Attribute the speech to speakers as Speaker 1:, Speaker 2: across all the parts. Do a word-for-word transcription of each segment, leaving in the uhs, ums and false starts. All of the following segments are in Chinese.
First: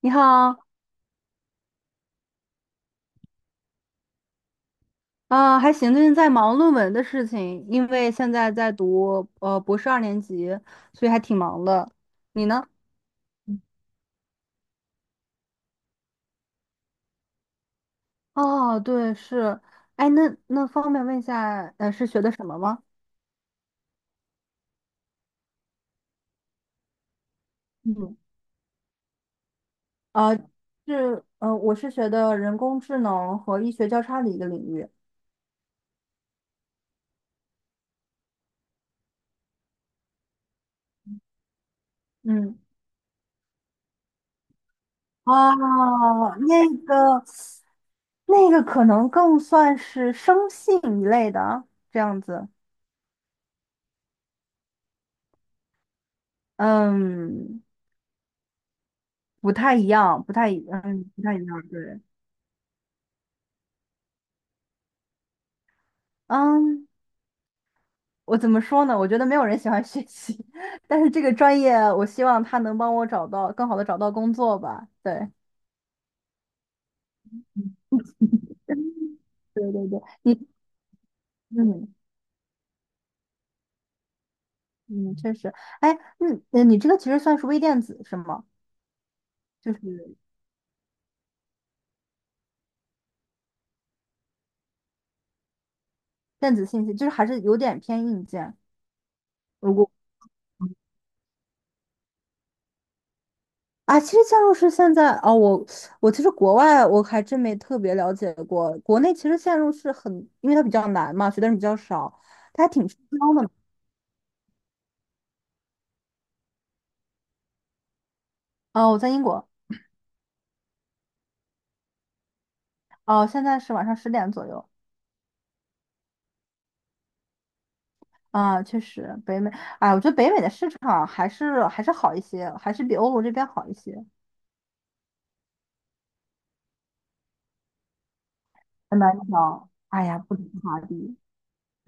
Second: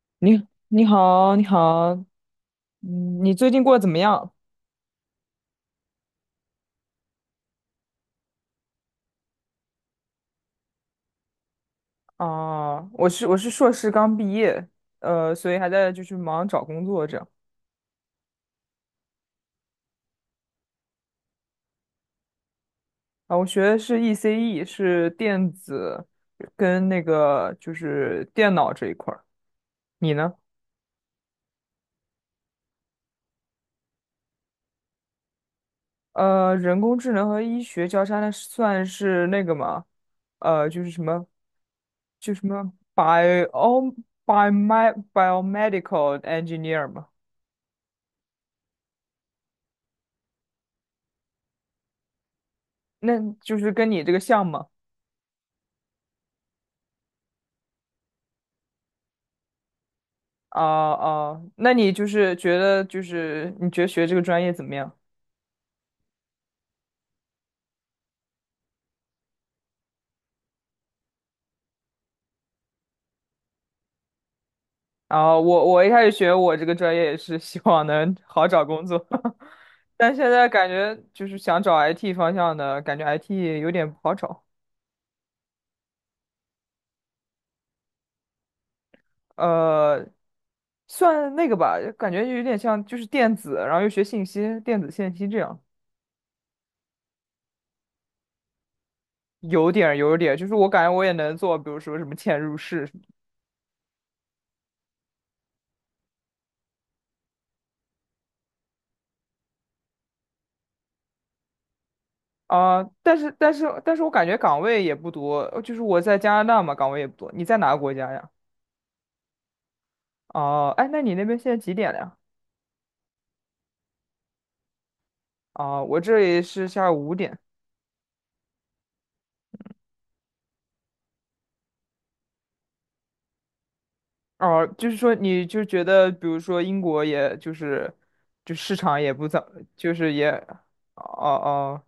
Speaker 1: 你
Speaker 2: 你
Speaker 1: 好，
Speaker 2: 你好，你好，嗯，你最近过得怎么样？
Speaker 1: 啊、还行，最近在忙论文的事情，因为现在在读呃博士二年级，所以还挺忙的。你呢？
Speaker 2: 啊，我是我是硕士刚毕业，呃，所以还在就是忙找工作这样。
Speaker 1: 哦，对，是，哎，那那方便问一下，呃，是学的什么吗？
Speaker 2: 啊，我学的是 E C E，是电子跟那个就
Speaker 1: 嗯，
Speaker 2: 是电脑这一块儿。你
Speaker 1: 啊，
Speaker 2: 呢？
Speaker 1: 是，呃，我是学的人工智能和医学交叉的一个领域。
Speaker 2: 呃，人工智能和医学交叉，那算是那个吗？呃，就是什么，就什
Speaker 1: 嗯，
Speaker 2: 么 bio bio
Speaker 1: 哦，
Speaker 2: biomedical
Speaker 1: 那
Speaker 2: engineer 嘛，
Speaker 1: 个，那个可能更算是生信一类的这样子。
Speaker 2: 那就是跟你这个像吗？
Speaker 1: 嗯。不太一样，不太
Speaker 2: 哦
Speaker 1: 一，嗯，不太一
Speaker 2: 哦，
Speaker 1: 样，
Speaker 2: 那你
Speaker 1: 对，
Speaker 2: 就是觉得就是你觉得学这个专业怎么样？
Speaker 1: 嗯，我怎么说呢？我觉得没有人喜欢学习，但是这个专业，我希望他能帮我找到更好的找到工作吧。对，
Speaker 2: 啊，我我一开始学我这个专业也是希望能好找工作，
Speaker 1: 对对对，
Speaker 2: 但现
Speaker 1: 你，
Speaker 2: 在感觉就是想找
Speaker 1: 嗯
Speaker 2: I T 方向的，感觉 I T 有点不好找。
Speaker 1: 嗯，确实，哎，嗯，呃你这个其实算是微电子是吗？就
Speaker 2: 呃，
Speaker 1: 是
Speaker 2: 算那个吧，感觉有点像就是电子，然后又学信息，电子信息这样，
Speaker 1: 电子信息，就是还是有点偏硬件。
Speaker 2: 有
Speaker 1: 如
Speaker 2: 点
Speaker 1: 果。
Speaker 2: 儿有点儿就是我感觉我也能做，比如说什么嵌入式，
Speaker 1: 啊，其实嵌入式现在哦，我我其实国外我还真没特别了解过，国内其实嵌入式很，因为它比较难嘛，学的人比较少，它还
Speaker 2: 啊、
Speaker 1: 挺吃
Speaker 2: 但是
Speaker 1: 香的嘛。
Speaker 2: 但是但是我感觉岗位也不多，呃就是我在加拿大嘛，岗位也不多。你在哪个国家呀？
Speaker 1: 哦，我在英国，
Speaker 2: 哦、哎，那你那边现在几点了呀？
Speaker 1: 哦，现在是晚上十点左右
Speaker 2: 啊、我这里是下午五点。
Speaker 1: 啊，确实北美，哎，我觉得北美的市场还是还是好一些，还是比欧洲这边好一些。
Speaker 2: 哦、就是说你就觉得，比如说英国，也就是就市
Speaker 1: 很
Speaker 2: 场也
Speaker 1: 难
Speaker 2: 不怎，
Speaker 1: 找，
Speaker 2: 就
Speaker 1: 哎
Speaker 2: 是
Speaker 1: 呀，
Speaker 2: 也，
Speaker 1: 不止华
Speaker 2: 哦
Speaker 1: 币。
Speaker 2: 哦，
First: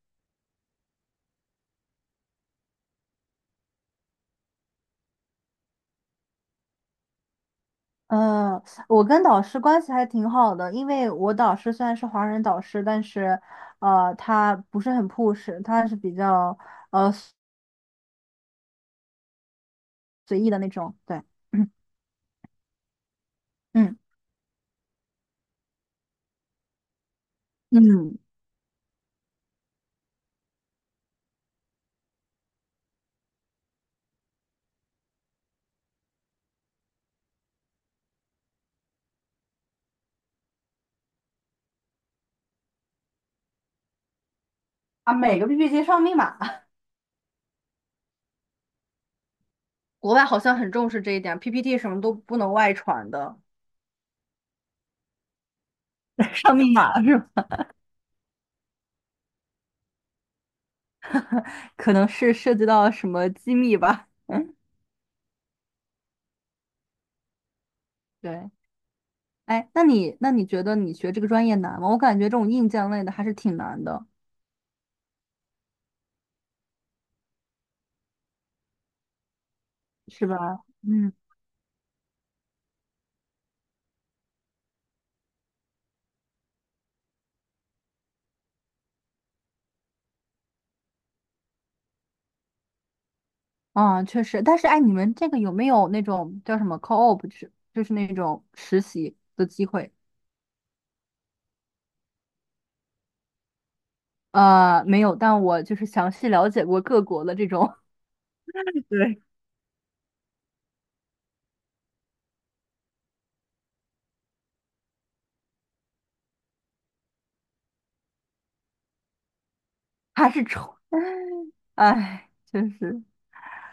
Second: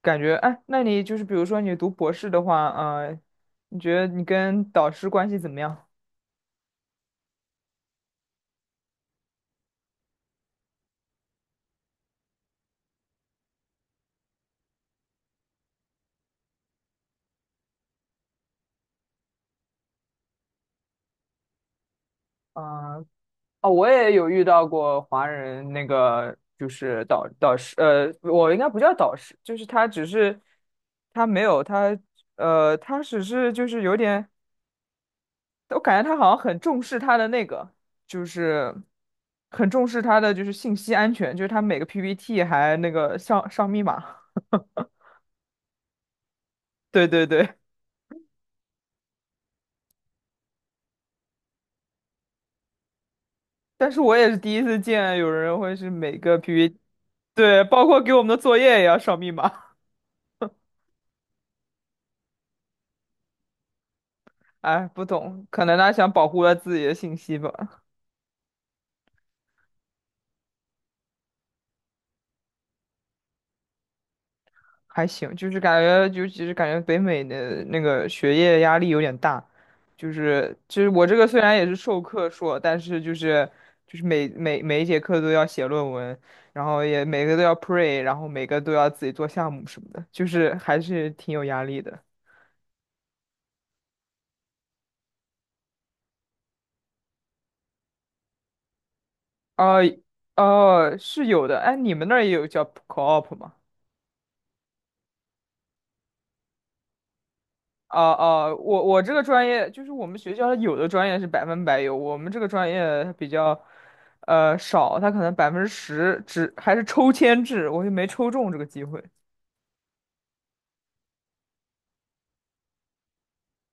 Speaker 2: 感觉哎，那你就是比如说你读博士的话，呃，你觉得你跟导师关系怎么样？
Speaker 1: 呃，我跟导师关系还挺好的，因为我导师虽然是华人导师，但是，呃，他不是很 push，他是比较随意的那种。对，嗯
Speaker 2: 啊、哦，我
Speaker 1: 嗯
Speaker 2: 也有遇到过华人，那个就是导导师，呃，
Speaker 1: 嗯，
Speaker 2: 我应该不叫导师，就是他只是他没有他，呃，他只是就是有点，我感觉他好像很重视他的那个，就是很重视他的就是信息安全，就是他每个 P P T 还那个上上密码，
Speaker 1: 啊，每个 P P T 上密码，
Speaker 2: 对对对，
Speaker 1: 国外好像很重视这一点，P P T 什么都不能外传的。
Speaker 2: 但是我也是第一次见有人会是每 个
Speaker 1: 上密
Speaker 2: P P T，
Speaker 1: 码是吧？
Speaker 2: 对，包括给我们的作业也要上密码，
Speaker 1: 可能是涉及到什么机密吧。嗯，
Speaker 2: 哎，不懂，可能他想保护他自己的信息吧。
Speaker 1: 对。哎，那你那你觉得你学这个专业难吗？我感觉这种硬件类的还是挺难的，
Speaker 2: 还行，就是感觉，就其实感觉北美的那个学业压力有点大，就
Speaker 1: 是吧？
Speaker 2: 是就是我这个虽然也是授课硕，但是就是就是每每每一节课都要写论文，然后也每个都要 pre，然后每个都要自己做项目什么的，就是还是挺有压力的。
Speaker 1: 嗯，确实，但是哎，你们这个有没有那种叫什么 co-op，就是就是那种实习的机
Speaker 2: 哦
Speaker 1: 会？
Speaker 2: 哦，是有的，哎，你们那儿也有叫 co-op 吗？
Speaker 1: 呃，没有，但我就是详细了解过各国的这种，
Speaker 2: 哦哦，我 我这
Speaker 1: 对，
Speaker 2: 个专业就是我们学校有的专业是百分百有，我们这个专业它比较呃少，他可能百分之十只还是抽签制，我就没抽中这个机会。
Speaker 1: 还是愁，哎，确实，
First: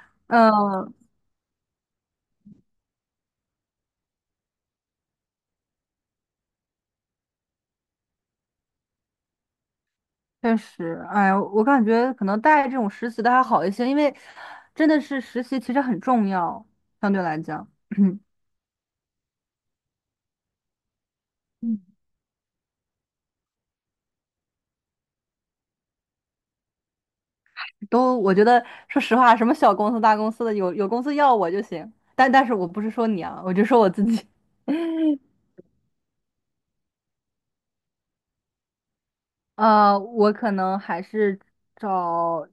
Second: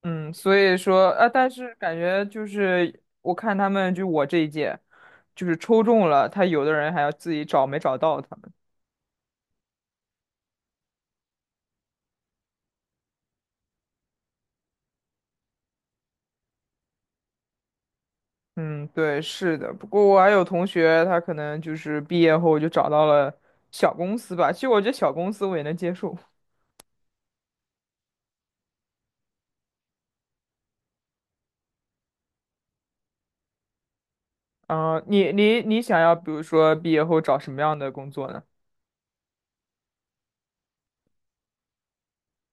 Speaker 2: 嗯，所以
Speaker 1: 嗯，
Speaker 2: 说啊，但是感觉就是我看他们就我这一届，就是抽中了，他有的人还要自己找没找到他们。
Speaker 1: 确实，哎，我感觉可能带这种实习的还好一些，因为真的是实习其实很重要，相对来讲，
Speaker 2: 嗯，对，是的。不过我还有同学，他可能就
Speaker 1: 嗯，
Speaker 2: 是毕业后就找到了小公司吧。其实我觉得小公司我也能接受。
Speaker 1: 都我觉得说实话，什么小公司大公司的，有有公司要我就行，但但是我不是说你啊，我就说我自己。
Speaker 2: 嗯，你 你你想要，比如说毕业后找什么样的工作呢？
Speaker 1: 呃，我可能还是找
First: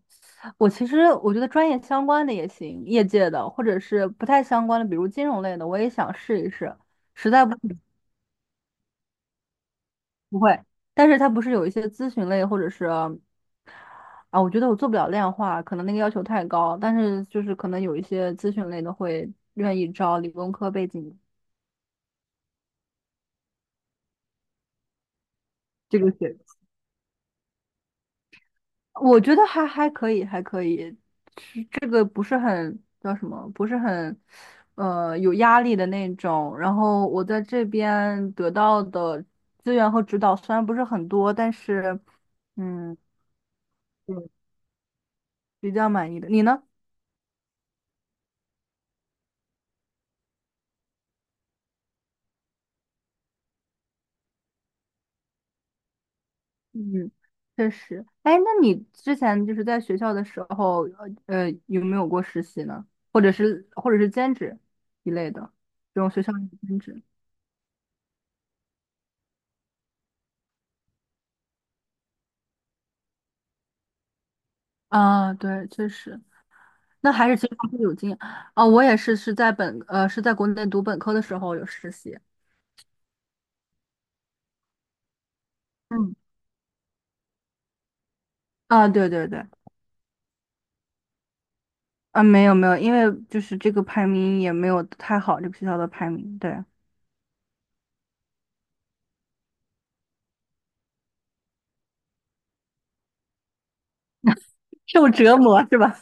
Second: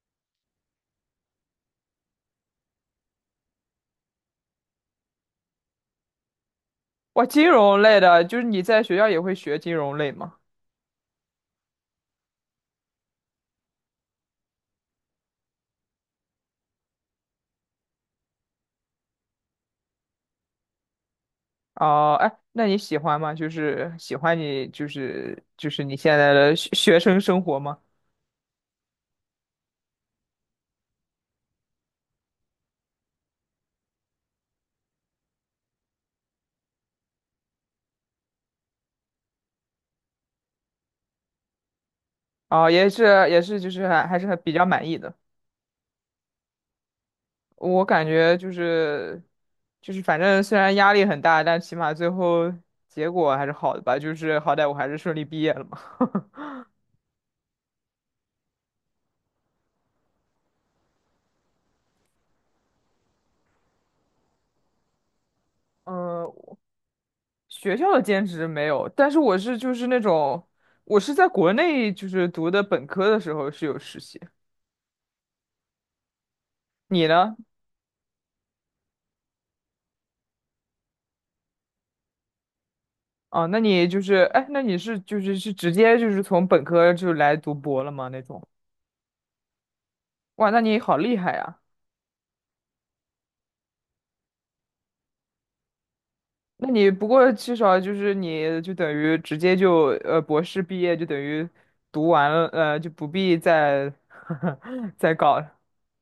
Speaker 1: 我，其实我觉得专业相关的也行，业界的，或者是不太相关的，比如金融类的，我也想试一试。
Speaker 2: 哇，
Speaker 1: 实在
Speaker 2: 金
Speaker 1: 不行
Speaker 2: 融类的，就是你在学校也会学金融类 吗？
Speaker 1: 不会，但是它不是有一些咨询类，或者是啊，我觉得我做不了量化，可能那个要求太高。但是就是可能有一些咨询类的会愿意招理工科背景
Speaker 2: 哦、哎，那你喜欢吗？就是喜欢你，就是就是你
Speaker 1: 这个
Speaker 2: 现在
Speaker 1: 学。
Speaker 2: 的学学生生活吗？
Speaker 1: 我觉得还还可以，还可以，是这个不是很叫什么，不是很，呃，有压力的那种。然后我在这边得到的资源和指导虽然不是很多，但是，
Speaker 2: 哦、也
Speaker 1: 嗯，
Speaker 2: 是也是，就是还还是很
Speaker 1: 我
Speaker 2: 比较满意的。
Speaker 1: 比较满意的。你呢？
Speaker 2: 我感觉就是就是反正虽然压力很大，但起码最后结果还是好的吧。就是好歹我还是顺利毕业了嘛。
Speaker 1: 嗯，确实。哎，那你之前就是在学校的时候，呃，呃，有没有过实习呢？或者是或者是兼职一类的 这种学校里
Speaker 2: 嗯、
Speaker 1: 的兼职？
Speaker 2: 学校的兼职没有，但是我是就是那种，我是在国内就是读的本科的时候是有实习。
Speaker 1: 啊，对，确实。
Speaker 2: 你
Speaker 1: 那还
Speaker 2: 呢？
Speaker 1: 是其实还是有经验啊，我也是是在本呃是在国内读本科的时候有实习。
Speaker 2: 啊，那你就是，哎，那你是就是是直接就
Speaker 1: 嗯，
Speaker 2: 是从本科就来读博了吗？那种？
Speaker 1: 啊，对对对，
Speaker 2: 哇，那你好厉害呀！
Speaker 1: 啊，没有没有，因为就是这个排名也没有太好，这个学校的排名，对，
Speaker 2: 那你不过至少就是你就等于直接就呃博士毕业就等于读完了，呃就不必再
Speaker 1: 受
Speaker 2: 再
Speaker 1: 折
Speaker 2: 搞了
Speaker 1: 磨是吧？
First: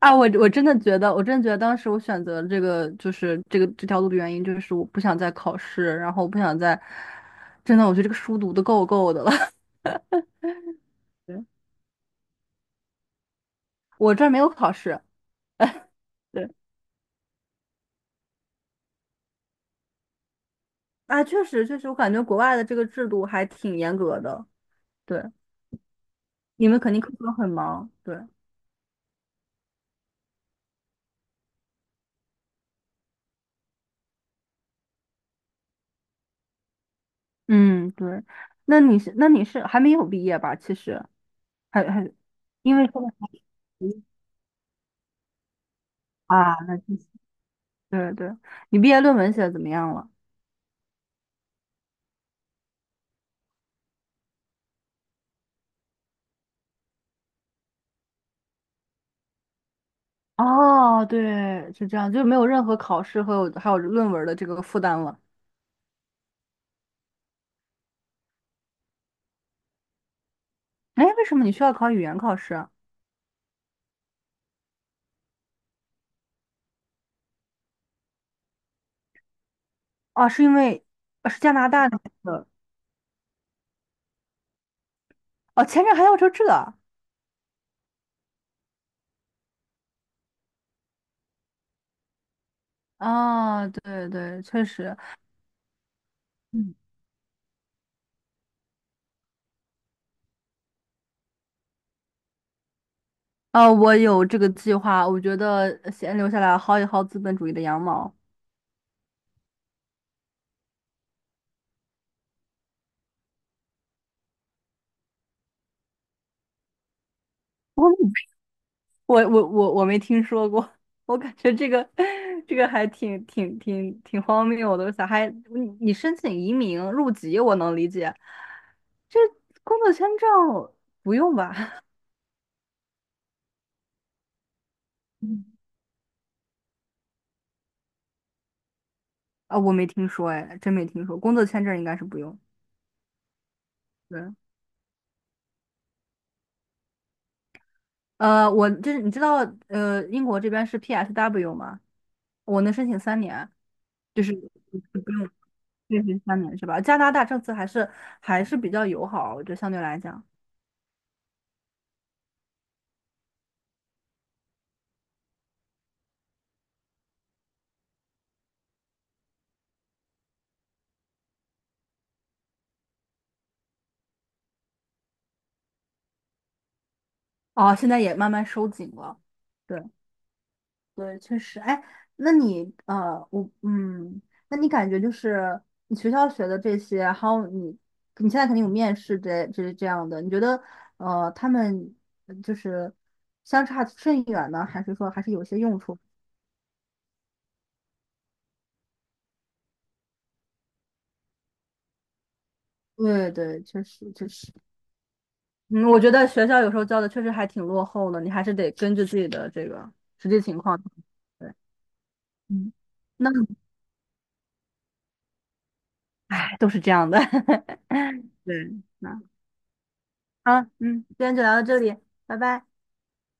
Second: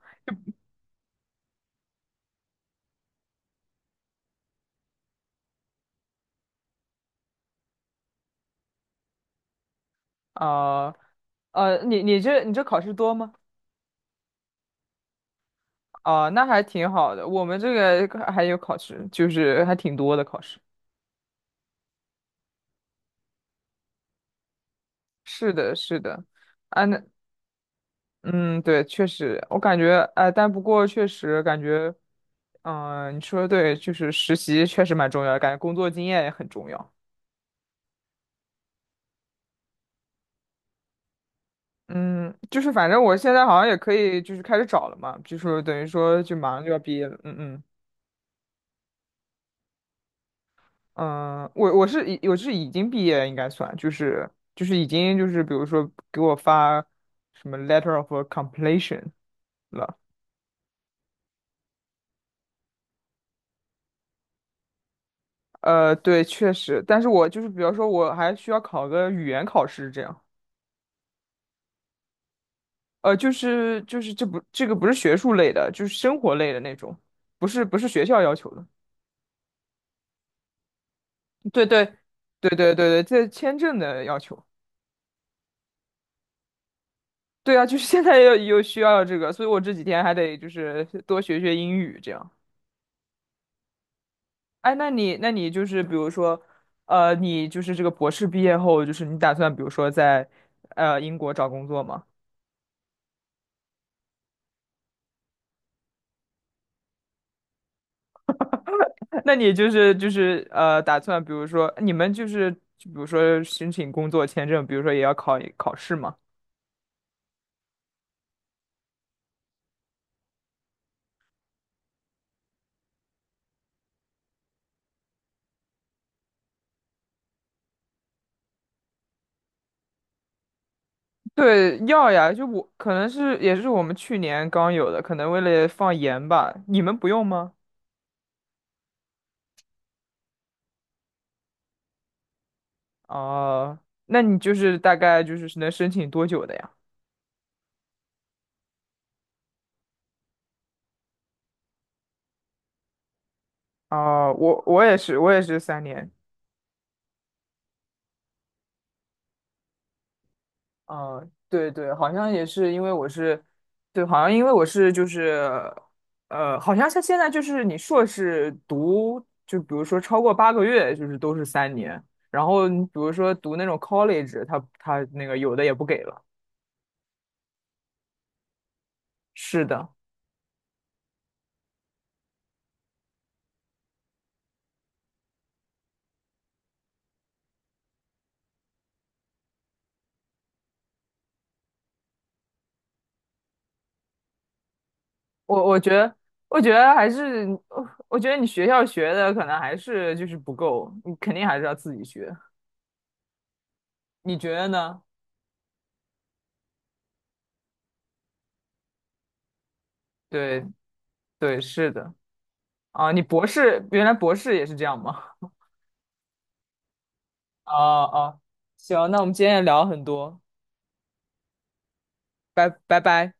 Speaker 1: 啊，我我真的觉得，我真的觉得当时我选择这个就是这个这条路的原因，就是我不想再考试，然后我不想再，真的，我觉得这个书读的够够的了。
Speaker 2: 啊
Speaker 1: 对，
Speaker 2: 呃，你你这你这考试多吗？
Speaker 1: 我这儿没有考试。
Speaker 2: 哦，那
Speaker 1: 对，
Speaker 2: 还挺好的。我们这个还有考试，就是还挺多的考试。
Speaker 1: 啊，确实确实，我感觉国外的这个制度还挺严格的。对，
Speaker 2: 是的，是的，
Speaker 1: 你们
Speaker 2: 啊，
Speaker 1: 肯定
Speaker 2: 那
Speaker 1: 工作很忙，对，
Speaker 2: 嗯，对，确实，我感觉，哎，但不过确实感觉，嗯、你说的对，就是实习确实蛮重要的，感觉工作经验也很重要。
Speaker 1: 嗯，对。那你是那你是还没有毕业吧？其实还还
Speaker 2: 嗯，就是
Speaker 1: 因为
Speaker 2: 反
Speaker 1: 现
Speaker 2: 正
Speaker 1: 在
Speaker 2: 我
Speaker 1: 还
Speaker 2: 现在好像也
Speaker 1: 十
Speaker 2: 可
Speaker 1: 一
Speaker 2: 以，就是开始找了嘛，就是等于说就马
Speaker 1: 啊，
Speaker 2: 上就
Speaker 1: 那
Speaker 2: 要毕
Speaker 1: 就
Speaker 2: 业
Speaker 1: 是
Speaker 2: 了。嗯嗯。
Speaker 1: 对对，你毕业论文写的怎么样了？
Speaker 2: 嗯，我我是已我是已经毕业，应该算，就是就是已经就是比如说给我发什么 letter of completion 了。
Speaker 1: 哦，对，是这样，就没有任何考试和有还有论文的这个负担了。
Speaker 2: 呃，对，确实，但是我就是比方说我还需要考个语言考试这样。
Speaker 1: 哎，为什么你需要考语言考试啊？
Speaker 2: 呃，就是就是这不这个不是学术类的，就是生活类的那种，不是不是学校要求的。
Speaker 1: 哦，是因为呃是加
Speaker 2: 对
Speaker 1: 拿
Speaker 2: 对
Speaker 1: 大的那个
Speaker 2: 对对对对，这签证的要求。
Speaker 1: 哦，前面还要求这
Speaker 2: 对啊，就是现在又又需要这个，所以我这几天还得就是多学学英语这样。
Speaker 1: 啊，对对，确
Speaker 2: 哎，那
Speaker 1: 实。
Speaker 2: 你那你就是比如说，呃，你就是这个博士毕业后，就是你打算比如说在呃英国找工作吗？
Speaker 1: 呃，我有这个计划，我觉得先留下来薅一薅资本主义的羊毛。
Speaker 2: 那你就是就是呃打算比如说你们就是就比如说申请工作签证，比如说也要考考试吗？
Speaker 1: 我我我我我没听说过，我感觉这个 这个还挺挺挺挺荒谬的。咋还你你申请移民入籍，我能理解，这工作签证不用吧？
Speaker 2: 对，要呀，就我可能是也是我们去年刚有的，可能为
Speaker 1: 嗯
Speaker 2: 了放盐吧，你们不用吗？
Speaker 1: 啊，我没听说，哎，真没听说，工作签证应该是不用。
Speaker 2: 哦、那
Speaker 1: 对，
Speaker 2: 你就是大概就是能申请多久的呀？
Speaker 1: 呃，我这你知道，呃，英国这边是 P S W 吗？我能申请三年，就是。
Speaker 2: 哦、我我也
Speaker 1: 不
Speaker 2: 是，
Speaker 1: 用。
Speaker 2: 我也是三
Speaker 1: 对
Speaker 2: 年。
Speaker 1: 对，三年是吧？加拿大政策还是还是比较友好，我觉得相对来讲，
Speaker 2: 啊，对对，好像也是因为我是，对，好像因为我是就是，呃，好像像现在就是你硕士读，就比如说超过八个月，就是都是三年，然后你比如说读那种 college，他他那个有的也不给了。
Speaker 1: 哦，现在也慢慢收紧了。
Speaker 2: 是
Speaker 1: 对
Speaker 2: 的，
Speaker 1: 对，确实。哎，那你呃，我嗯，那你感觉就是你学校学的这些，还有你你现在肯定有面试这这这样的，你觉得呃，他们就是相差甚远呢，还是说还是有些
Speaker 2: 我我
Speaker 1: 用
Speaker 2: 觉
Speaker 1: 处？
Speaker 2: 得，我觉得还是，呃我觉得你学校学的可能还是就是不够，你肯定还是要自己学，
Speaker 1: 对对，确实确
Speaker 2: 你觉
Speaker 1: 实。
Speaker 2: 得呢？
Speaker 1: 嗯，我觉得学校有时候教的确实还挺落后的，你还是得根据自己的这个实际情
Speaker 2: 对
Speaker 1: 况。对，
Speaker 2: 对，是的，
Speaker 1: 嗯，
Speaker 2: 啊，你
Speaker 1: 那
Speaker 2: 博士原来博士也是这样吗？
Speaker 1: 哎，都是这样的。
Speaker 2: 哦 哦，
Speaker 1: 对，
Speaker 2: 行，那
Speaker 1: 那
Speaker 2: 我们今天也聊了很多，
Speaker 1: 好，嗯，今天就聊到这里，拜拜。
Speaker 2: 拜拜拜。